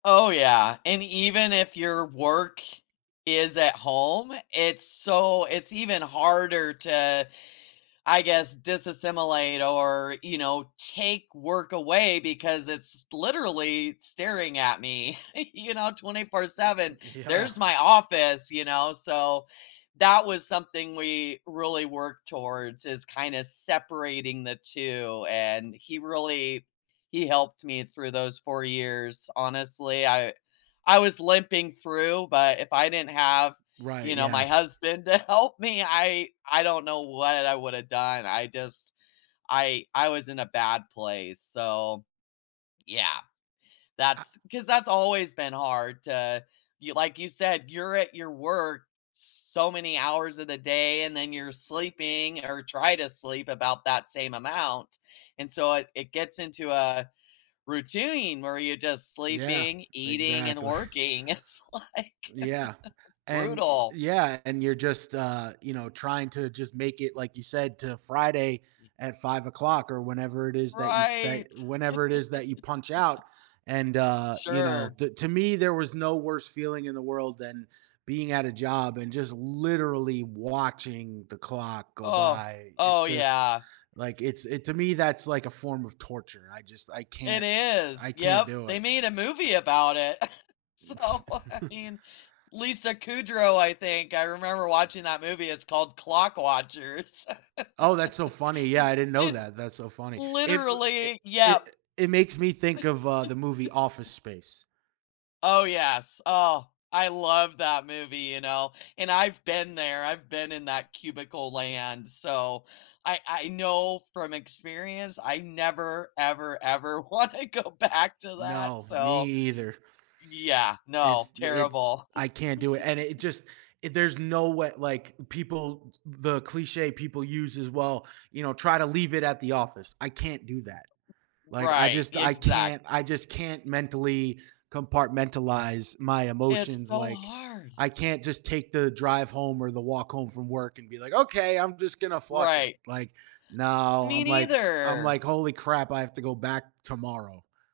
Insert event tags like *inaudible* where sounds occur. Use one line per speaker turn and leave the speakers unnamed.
Oh, yeah, and even if your work is at home, it's so it's even harder to, I guess, disassimilate or, you know, take work away because it's literally staring at me, *chuckles* you know, twenty-four
Mhm.
seven.
Yeah.
There's my office, you know, so that was something we really worked towards is kinda separating the 2, and he really he helped me through those 4 years. Honestly, I I was limping through, but if I didn't have,
Right,
you know, my
yeah.
husband to help me, I I don't know what I woulda done. I just I I was in a bad place, so, yeah,
I
that's 'cause that's always been hard to y like you said, you're at your work so many hours of the day and then you're sleeping or try to sleep about that same amount and so it it gets into a routine where you're just
Yeah,
sleeping, eating, and
exactly.
working; it's, like,
Yeah,
*chuckles*
and Y
brutal.
yeah, and you're just, uh, you know, trying to just make it, like you said, to Friday
*unintelligible*
at 5:00 or whenever it is that you that
Right! *laughs*
whenever it is that you punch out, and, uh, you know,
Sure.
the To me, there was no worse feeling in the world than being at a job and just literally watching the clock go
Oh!
by. It's
Oh,
just
yeah.
like, it's it to me, that's like a form of torture; I just I
It
can't
is,
I can't
yep.
do
They
it.
made a movie about it. *chuckles* So, I
*chuckles*
mean, Lisa Kudrow, I think, I remember watching that movie; it's called Clock Watchers. *laughs*
Oh, that's so funny. Yeah,
It
I didn't know
it
that. That's so funny. It w i
Literally!
i
Yep!
it makes me think of, uh, the movie Office
*laughs*
Space.
Oh, yes. Oh, I love that movie, you know? And I've been there; I've been in that cubicle land, so I I know from experience. I never, ever, ever wanna go back to that,
No, me
so
either.
Yeah, no,
It's d it's
terrible.
I can't do it, and it just i
*laughs*
there's no way like, people t the cliché people use is, "Well, you know, try to leave it at the office." I can't do that. Like, I
Right,
just I
exact
can't I just can't mentally compartmentalize my
It's
emotions.
so
Like,
hard.
I can't just take the drive home or the walk home from work and be like, "Okay! I'm just gonna flush it."
Right.
Like, no,
Me
I'm, like I'm
neither!
like, "Holy crap, I have to go back tomorrow."